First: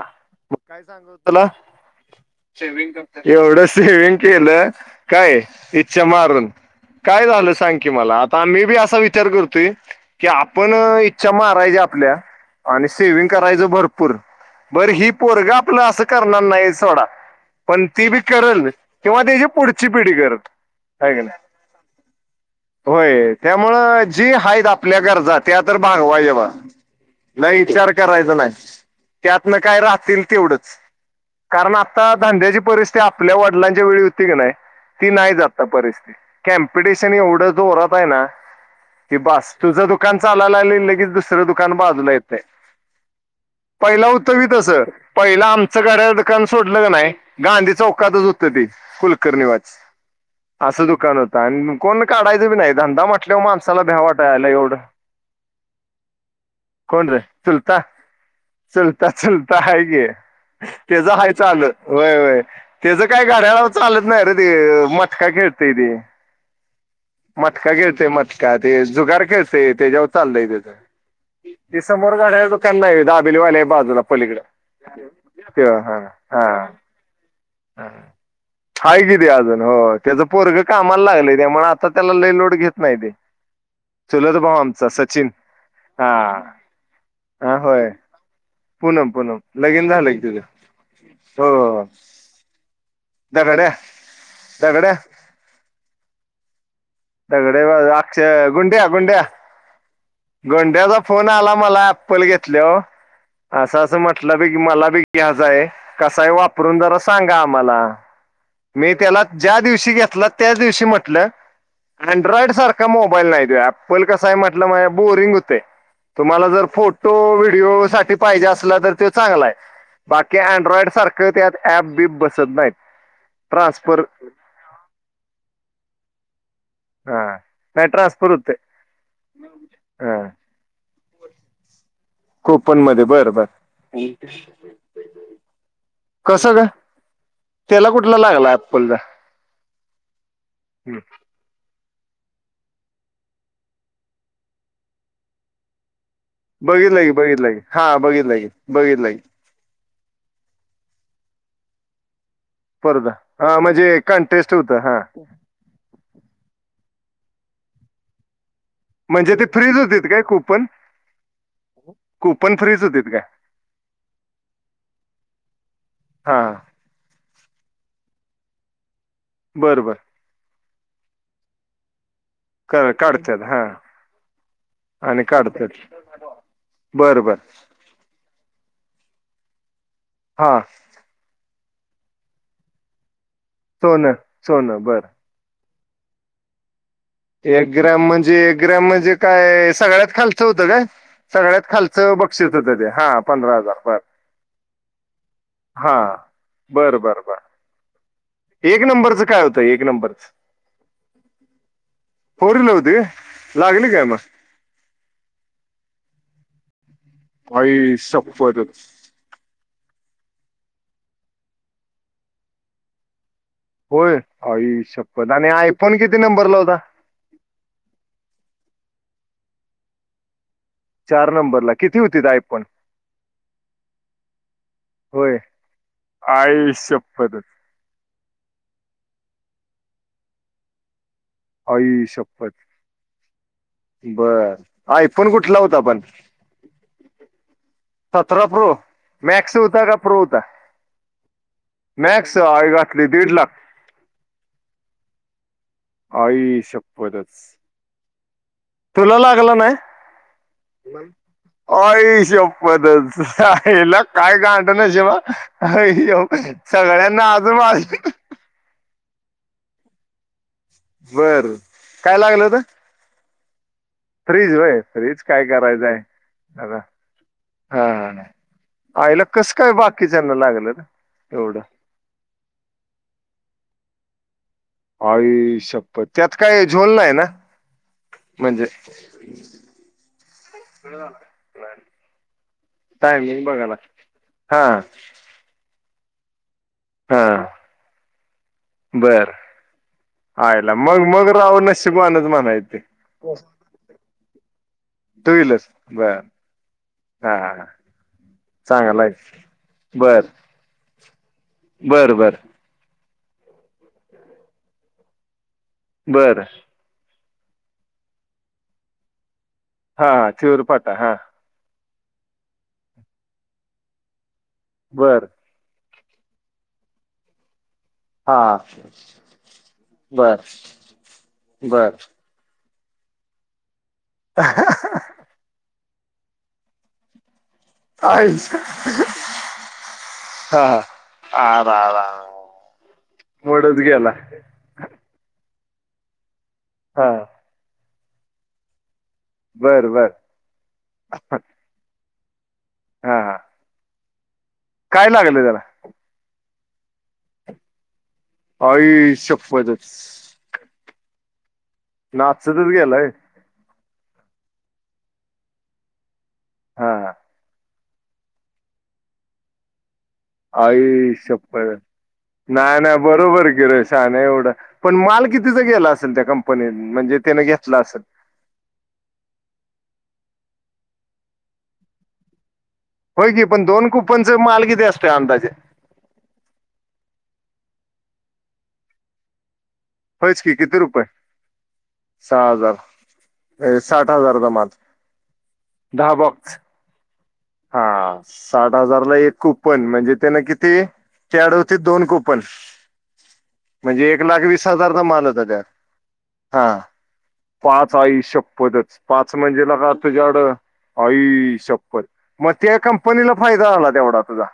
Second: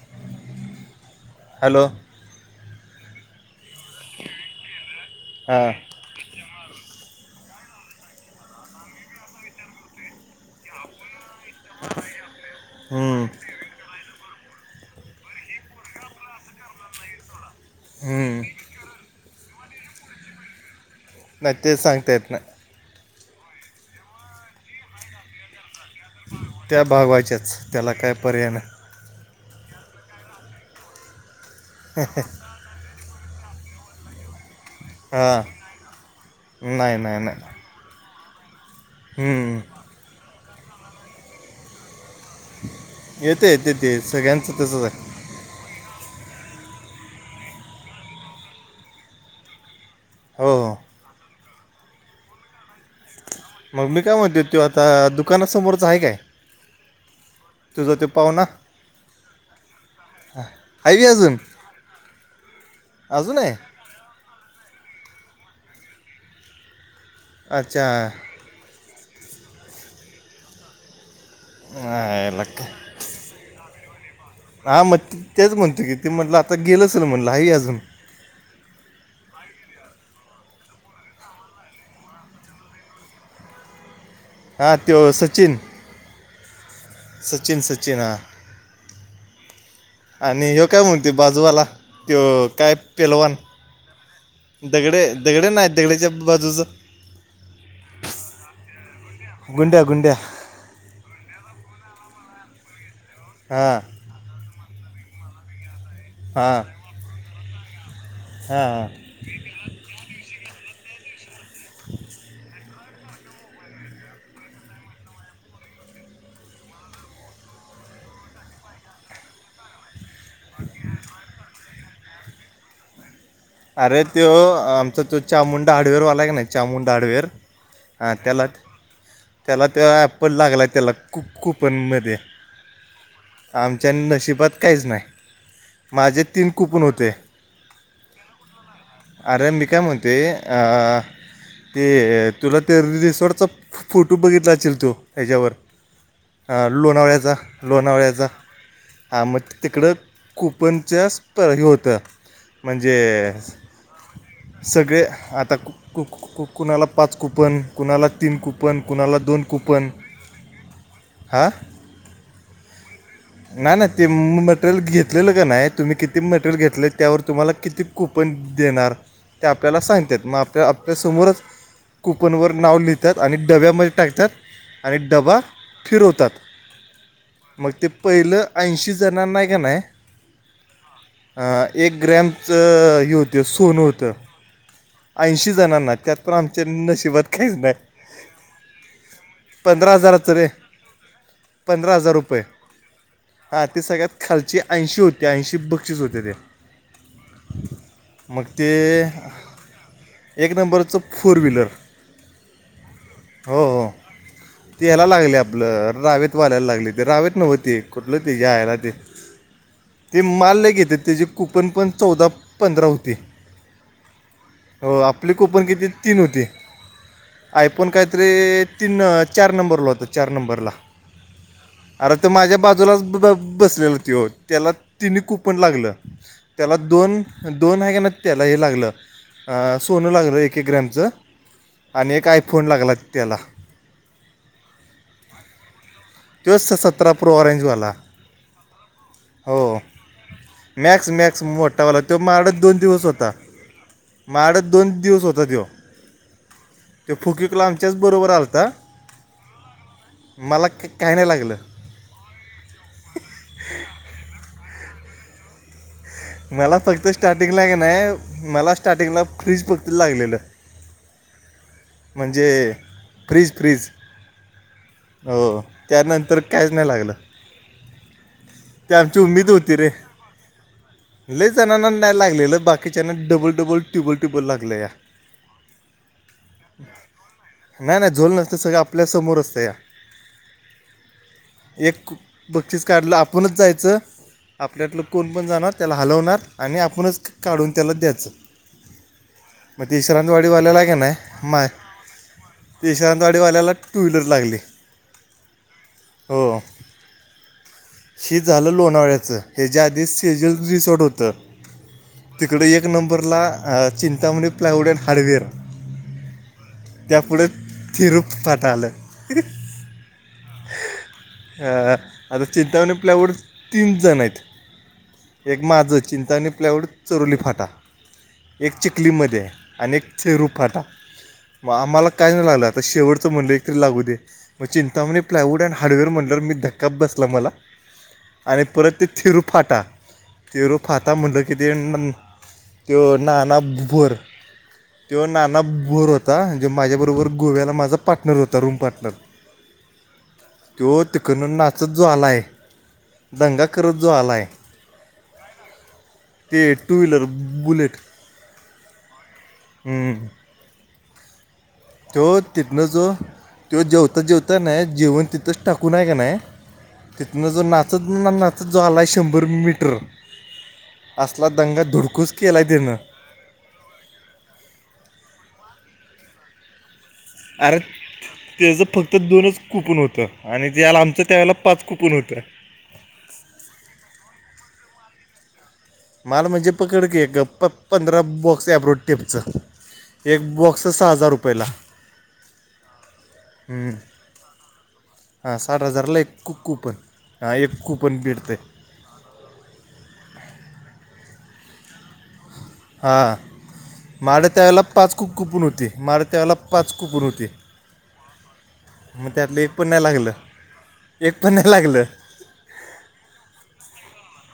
काय सांग तुला हॅलो स्मिंग करतो एवढंचं सेविंग केलं काय हां इच्छा मारून काय झालं सांग की मला आता मी बी असा विचार करतोय की आपण. इच्छा मारायचे आपल्या आणि हम्म, सेविंग करायचं भरपूर बरं ही पोरगं आपलं असं करणार नाही सोडा पण ती बी हम्म. करलं किंवा त्याची पुढची पिढी करत. न सांगता येत ना तत्यामुळे जी आहेत आपल्या गरजा त्या तर बागवा हेव त्या नाही भागवायच्याच विचार त्याला काय करायचं पर्याय नाही. त्यातन काय राहतील तेवढंच? कारण आता धंद्याची परिस्थिती, ते आपल्या वडिलांच्या वेळी होती की नाही. ती नाही आता हां परिस्थिती नाही कॉम्पिटिशन नाही एवढं नाही जोरात आहे ना. कि बास.... हम्म. तुझं दुकान चालायला आ लगेच, दुसरं दुकान बाजूला येते. येते येते ते पहिला होत कि सगळ्यांचं तस. तसंच आहे पहिला आमच गाड्या दुकान सोडलं का नाही. गांधी चौकातच होत ते कुलकर्णीवाच हो हो असं दुकान होतं, आणि कोण काढायचं पण नाही धंदा म्हटल मग मी काय म्हणतो तो आता दुकानासमोरच आहे काय? कोण र? तुझ ते पाव्हणा. चुलता चुलता हाय की. बी तेच हाय अजून चालु. होय होय तेच काय अजून आहे गाड्याला चालत नाही रे ते मट मटका खेळतय ते, मटका अच्छा खेळतय मटका. जुगार खेळतय त्याच्यावर चालतय त्याच.... ते समोर नाही, याला घडायाळाच काय. दुकान नाही व्हय? बिलीवा [inaudible] बाजूला पलीकडे हा मग तेच म्हणतो की, ते म्हटलं आता गेल असेल म्हटलं आहे की अजून हाय की ते अजून..... होय. त्याचा पोरग कामाला लागलय, त्यामुळे आता त्याला लय लोड घेत नाही ते. चुलत भाऊ हां आमचा त्यो सचिन हा हा सचिन होय सचिन पूनम पूनम लगीन झालं की तुझं आणि हो काय म्हणते? हो बाजूवाला तो काय पैलवान... ह दगड दगड नाहीत. दगडच्या बाजूच दगडे अक्षय गुड्या गुंड्या गुंड्या गुंड्या गुड्याचा फोन आला मला. चप्पल घेतले ओ, हां असं असं म्हंटलं बी की मला बी घ्यायचाय आहे. कसाय? हां वापरून जरा सांगा आम्हाला. हां मी त्याला. ज्या दिवशी घेतला. त्याच दिवशी म्हटलं, अँड्रॉइड सारखा मोबाईल नाही ते, ॲपल कसाय म्हटलं, मग बोरिंग होतय. तुम्हाला जर फोटो, व्हिडिओ साठी पाहिजे असला, तर तो चांगलाय. बाकी अँड्रॉइड सारखं त्यात ऍप बीप बसत नाहीत. ट्रान्सफर अरे तो आमचा तो चामुंडा हार्डवेअर वालाय का नाही? चामुंडा हा हार्डवेअर नाही ट्रान्सफर त्याला होते त्याला त्या ॲपल लागलाय त्याला, कूप कूपनमध्ये, कोपन मध्ये बर बर आमच्या नशिबात काहीच नाही. माझे तीन कसं ग कुपून होते. त्याला कुठला लागलाय? आर मी काय म्हणतोय, अ ते तुला ते रिसॉर्टचा फोटो बघितला अशील तू ह्याच्यावर अ बघितलं की लोणावळ्याचा, बघितलं की हा लोणावळ्याचा बघितलं की बघितलं की हा म तिकडं. कुपनच्या स्प हे होत म्हणजे, परदा हा म्हणजे कंटेस्ट होतं हा सगळे आता कु कुणाला पाच कुपन, कुणाला तीन कुपन, कूपन कुणाला म्हणजे दोन ते फ्रीज कूपन. होतीत काय कुपन हा. कुपन फ्रीज होतीत काय नाही ना ते मटेरियल घेतलेलं का नाही, तुम्ही किती हा मटेरियल घेतले? त्यावर तुम्हाला किती कूपन देणार. ते आपल्याला बरं बर सांगतेत. मग आपल्या आपल्यासमोरच कुपनवर नाव कर लिहितात, आणि काढतात हा डब्यामध्ये टाकतात, आणि डबा फिरवतात. बरं बर मग ते पहिलं ऐंशी जणांनाय का नाही. हा. एक ग्रॅमचं हे होत सोनं होतं, सोनं बर ऐंशी जणांना. म त्यात पण आमचं नशीब एक ग्राम म्हणजे? एक ग्राम म्हणजे काय? पंधरा सगळ्यात हजाराचं खालच रे होतं काय? सगळ्यात पंधरा खालच हजार रुपये बक्षीसस होत ते. पंधरा हां हजार ते बर, सगळ्यात खालची ऐंशी होते ऐंशी हा. बक्षीस होते ते बरं, बरं, बरं. मग ते, एक नंबरचं काय होतं एक नंबरच एक नंबरचं फोर व्हीलर. फोर व्हीलर होती हो हो लागली काय मग ते याला लागल्या आपलं रावेत वाल्याला लागली रावेत नव ते आई कुठलं ते जायाला शपथच ते ते माल लय घेतेत त्याचे कुपन पण चौदा पंधरा होते होय आई शपत आणि कुपन आयफोन किती तीन होती नंबर ला होता आयफोन काही तरी तीन चार नंबरला होत चार नंबरला चार नंबर अर तो माझ्या बाजूला सुद्धा बसलेल तो त्याला तिन्ही होय कुपन लागलं आई त्याला दोन शपथच दोन आहे का त्याला हे लागलं सोनं लागलं एक एक ग्रॅमचं आणि एक आयफोन लागला त्याला बरं, आयफोन कुठला होता पण. तो स सतरा प्रो ऑरेंजवाला सतरा प्रो. हो मॅक्स होता का? प्रो होता. मॅक्स मॅक्स मोठावाला तो मॅक्स माडत दोन दिवस घातली होता, दीड लाख माडत दोन दिवस होता त्यो. आई तो शपथ च. फुकिकला आमच्याच बरोबर आल तुला लागला नाही. मला क- काय नाही लागलं अय शप्पतच. आहिला काय घाडंण नाशिब हा. हय. मला फक्त स्टार्टिंगलाय का नाय. मला स्टार्टिंगला फ्रीज फक्त लागलेलं. बरं, काय लागल होत? प्रिज प्रिज फ्रीज वय फ्रीज काय करायचय त्यानंतर काहीच आहे नाही लागलं ते आमची आईला उमेद कस काय होती रे बाकीच्यांना लागलं लय एवढं जणांना नाही लागलेलं बाकीच्यांन डबल डबल ट्युबल ट्युबल लागलं या अई शपथ त्यात काय झोल नाही ना नाही नाही झोल नसते सगळं आपल्या समोर असत या ब्र आला काय एक बक्षीस काढलं आपणच बघायला जायचं हा आपल्यातलं कोण कोण जाणार त्याला हलवणार आणि आपणच काढून त्याला द्यायचं बरं मग ते आयला विश्रांतवाडीवाल्याला का मग मग नाही राव माय नशीबवान चं म्हणायचं ते विश्रांतवाडीवाल्याला टू व्हीलर लागली टू व्हीलर बर हो हा हा हे झालं चांगला लोणावळ्याचं आहे याच्या आधी बर सेजल सोड होत बर बर तिकड एक नंबरला चिंतामणी प्लायवूडेड हार्डवेअर बरं त्यापुढे थिरूप फाटा आलं हा थेऊर फाटा हा अं, आता चिंतावणी प्लाऊड तीन जण आहेत बरं एक माझं चिंता आणि प्लाऊड चरुली फाटा हा एक चिखलीमध्ये, आणि एक बर थेरूफाटा. बर आम्हाला काय नाही झाल आता शेवटचं म्हटलं एक तरी लागू दे मग चिंतामणे प्लायवूड अँड हार्डवेअर म्हटल्यावर, मी धक्का बसला मला. आय आणि परत ते थिरू फाटा, हा तिरु फाता म्हणलं की आ ते रा ना रा तो नाना मोडच गेला भोर, तो ना नाना भोर होता, जे माझ्या हा बरोबर गोव्याला माझा पार्टनर होता, रूम पार्टनर, बर बर तो तिकडन नाचत जो आलाय हा हा दंगा करत, जो आलाय काय लागल त्याला. ते टू व्हीलर बुलेट. आई शप्पत हम्म. च. तो तिथनं गेलाय जो तेव्हा जेवता जेवता नाही जेवण तिथंच टाकूूनय का नाही हा तिथूनं जो नात आ ना ना तर ज आला आहे शंभर मीटर आई असला शपथच दंगा धुडकूस केलाय नाही त्यानं नाही बरोबर गे र शान एवढं पण माल कितीचा गेला त्या कंपनीत म्हणजे त्यानं घेतला अरे असेल त्याच फक्त दोनच कुपन होत आणि त्या्याला आमचं त्यावेळेला पाच कुपन होतं होय की पण दोन कुपनचे माल किती असतोय अंदाजे माल म्हणजे पकडकी एक पंधरा बॉक्स एब्रोड टेपचं होयच की एक किती बॉक्स रुपये सहा हजार रुपयेला. सहा हजार ए, हम्म साठ हजारचा माल हा साठ दहा हजारला एक कु बॉक्स कूपण. हा साठ हजारला एक कुपन म्हणजे त्यान किती त्याकडं होती, दोन कुपन हा. म्हणजे एक लाख वीस हजारचा माल होता त्यात, होती माड त्यावेळेला हा पाच कुपून होती पाच आई शप्पत, मग पाच त्यातलं म्हणजे, एक पण लेका नाही लागलं त्याच्याकडे, एक पण नाही आईशप्पथ लागलं म त्या कंपनीला फायदा झाला, तेवढा तुझा.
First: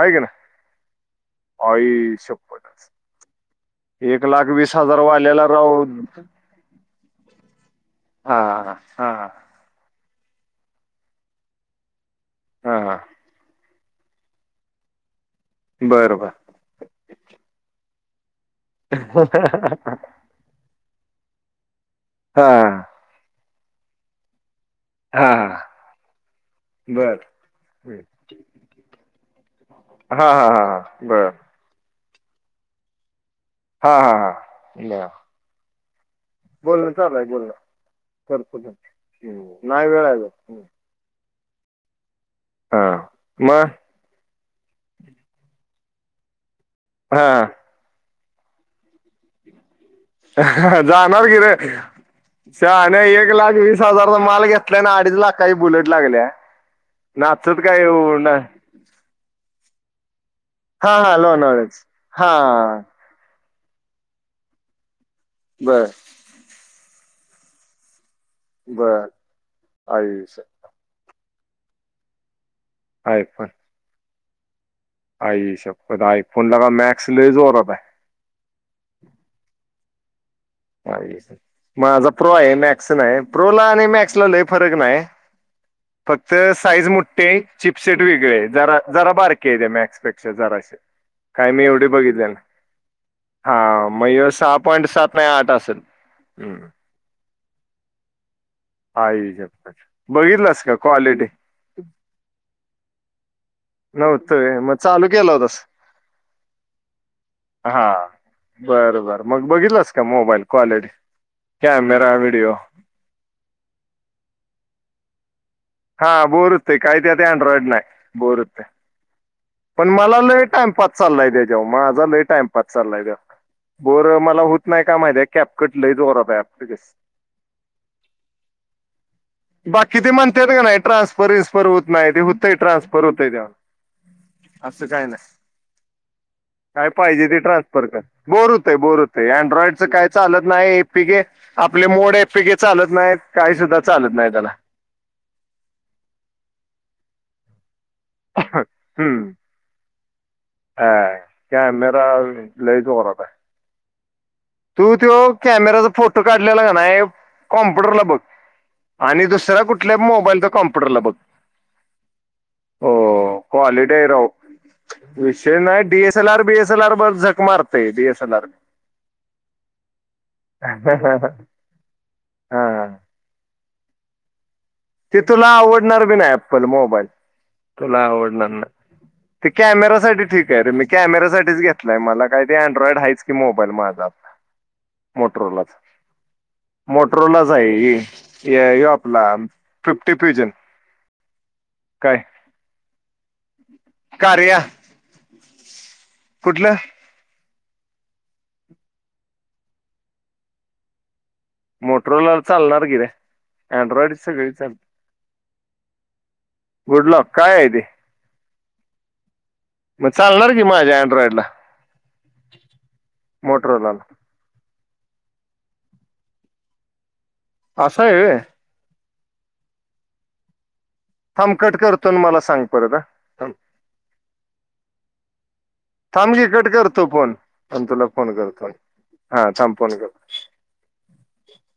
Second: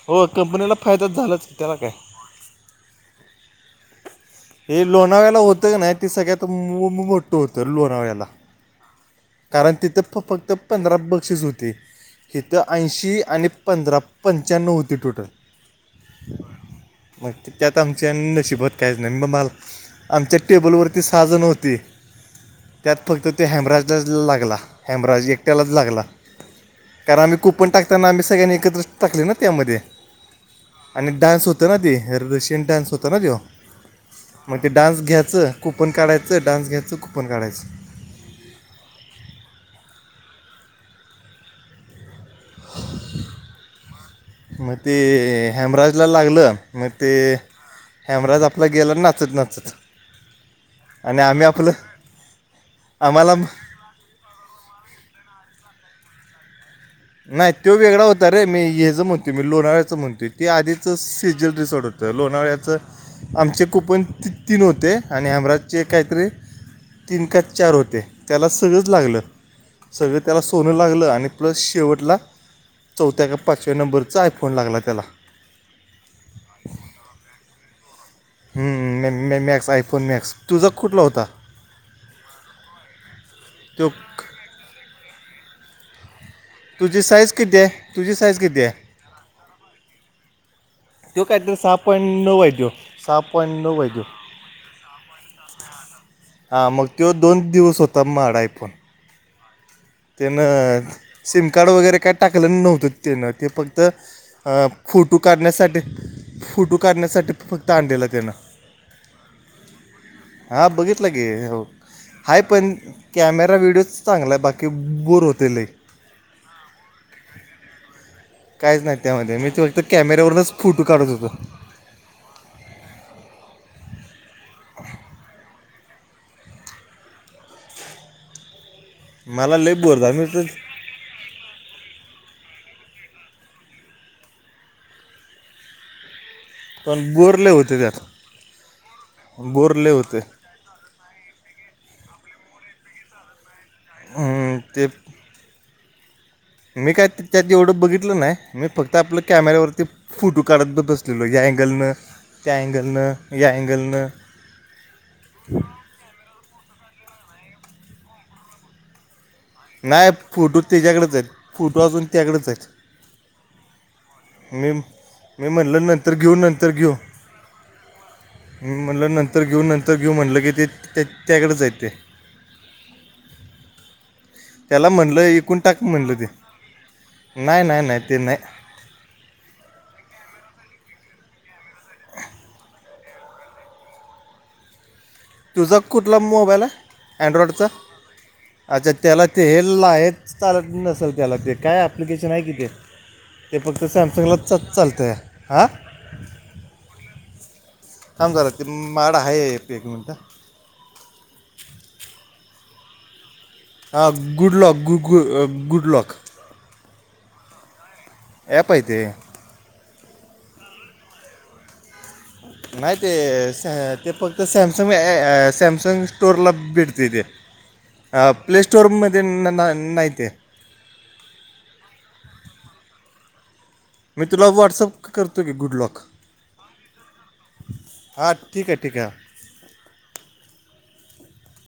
है का हो नाही कंपनीला फायदाच झालाच की त्याला काय आई शप्पथच. एक लाख वीस हे हजार लोणावळ्याला वालेला राह होतं का नाही ते सगळ्यात मो- मो- मोठं होतं लोणावळ्याला हा हा कारण तिथं फक्त पंधरा बक्षीस होते इिथं हा ऐंशी आणि पंधरा पंच्याण्णव होती टोटल बर बर मग त्यात आमच्या न शिबत काहीच नाही म मला आमच्या टेबलवरती साजण होती हा त्यात फक्त ते हॅमबराजला लागला हॅब्रज हा एकट्यालाच लागला कारण बर आम्ही कुपन टाकताना आम्ही सगळ्यांनी एकत्र टाकले ना त्यामध्ये हा हा हा आणि बर डान्स होत ना ते रशियन डान्स होत ना तो हा हा हा मग ते डान्स घ्यायचं खूप बोलण चाललंय बोलण करतो् नाही वेळा आहे हा म मग ते हॅबराजला लागलं मग ते हा हॅमराज आपला गेला नाचत नाचत आणि जाणार आम्ही किरे आपलं छ नाही एक आम्हाला लाख वीस हजारचा माल घेतलाय ना अडीच लाख काही बुलेट लागल्या नाही नाचत तो काय वेगळा येऊ होता ना रे मी हेच म्हणतेो मी लोणाव्याचं म्हणतेो ते आधीच हा हा सिजल लोणावळ्याच रिसॉर्ट होत तर हा लोणाळ्याचं आमचे कूपन त तीन होते आणि आमराजचे बर काहीतरी तीन का चार होते त्याला सगळंच बर लागलं सगळं त्याला आयुष्य सोनं लागलं आणि प्लस शेवटला आहे चौथ्या का पण पाचव्या नंबरचा आयफोन लागला त्याला आई सब आयफोन लागा मॅक्स ल जोरता ह मॅक्स आफोन मॅक्स तुझा मा कुठला होता माझा प्रो आहे मॅक्स नाही प्रो ला आणि तो मॅक्सला लही फरक नाही तर साईज तुझी मोठठी आहे किती चिपसेट तुझी वेगळे साईज आहे किती जरा जरा बारके आहे त्या मॅक्सपेक्षा जराे तो काय काहीतरी मी सहा एवढे पॉईंट बघितले नऊ आहे तो सहा पॉईंट नऊ हा आहे तो मग सहा पॉईंट सात नाही नाट असेल हम् हा मग तो दोन दिवस होता माडा आहे पण [inaudible] त्यान बघितलास का क्वालिटी सिम कार्ड वगैरे काय टाकलं नव्हतं त्यानं ते फक्त नव्हतं व्हय मग चालू फोटो केला होतास काढण्यासाठी फोटो काढण्यासाठी फक्त हा आणलेलं त्यानं बरं बरं मग बघितलास का मोबाईल हा क्वालिटी बघितलं ग कॅमेरा हा व्हिडिओ पण कॅमेरा व्हिडिओ चांगला आहे बाकी बोर होते एक हा बोरच ते काही ते आता अँड्रॉइड नाही. बोर होतंय काहीच नाही त्यामध्ये मी ते फक्त पण मला लेट कॅमेऱ्यावरूनच फोटो टाइमपास काढत चालला आहे होतो द्या जेव माझा लेट टाइमपास चालला आहे द्या बोर मला होत नाही का माहिती कॅप कट लही वत आहे. मला लय बोर बाकी ते झाला मी म्हणत तर का नाही ट्रान्सफर विस्फर होत नाही ते हो. हो ट्रान्सफर होतय ते्याव अस काही नाही. काय पण पाहिजे बोर ते लय होते ट्रान्सफर कर त्यात बोर होतंय बोर बोर अँड्रॉइडच लय काय होते चालत नाही एपी केे आपले मोड यापैकी चालत नाहीत काही सुद्धा चालत नाही त्याला हम्म ते मी काय त्या नाही मी फक्त आपलं हम्म कॅमेऱ्यावरती फोटो काढत ब हा. बसलेलो या अँगलनं कॅमेरा त्या लय जोरात अँगलनं आहे या अँगलनं तू तो कॅमेराचा फोटो काढलेला कपु ब कुठल्या नाही मोबाईल तर फोटो कॉम्प्युटरला बघ त्याच्याकडेच आहेत फोटो अजून त्याकडेच आहेत हो हॉलिडे राह मी मी म्हणलं नंतर घेऊ नंतर घेऊ बीएसएलआर बर झक मारते डीएसएलआर मी म्हणलं नंतर तर घेऊन नंतर घेऊ म्हटलं की ते त्याकडे जाय ते हा त्याला ते म्हणलं तुला एकूण टाक आवडणार बी म्हणलं ते ना ऍपल मोबाईल नाही नाही तुला नाही ते नाही आवडणार ना ते कॅमेरा साठी ठीक आहे रे मी कॅमेरा साठीच घेतलाय मला काही ते अँड्रॉइड हाच की मोबाईल माझा मोटोलाच तुझा कुठला मोबाईल आहे मोटोलाच अँड्रॉइडचा आहे ये अच्छा आपला त्याला ते हे फिफ्टी फ्युजन चालत नसल त्याला ते काय अप्लिकेशन आहे किथ ते फक्त कार्या सॅमसंगलाचच चालतय हा. कुठलं? थांब झारा ते माड आहे एक मिनिट मोटरलार चालणार किरे हा गुड लॉक गुु गुड लॉक गुडलॉक काय आहे ते ॲप आहे ते मग चालणार. माझ आंड्रॉइडला नाही ते ते फक्त सॅम सॅमसंग स्टोअरला भेटते तेे असं आहे व्हय? प्ले स्टोअरमध्ये नाही ते थमकट करतो मला सांग पर मी तुला व्हॉट्सअप करतो की गुड लॉक थांब मी कट करतो फोन पण तुला हां फोन करतो. ठीक आहे ठीक आहे हा थांपवून गे.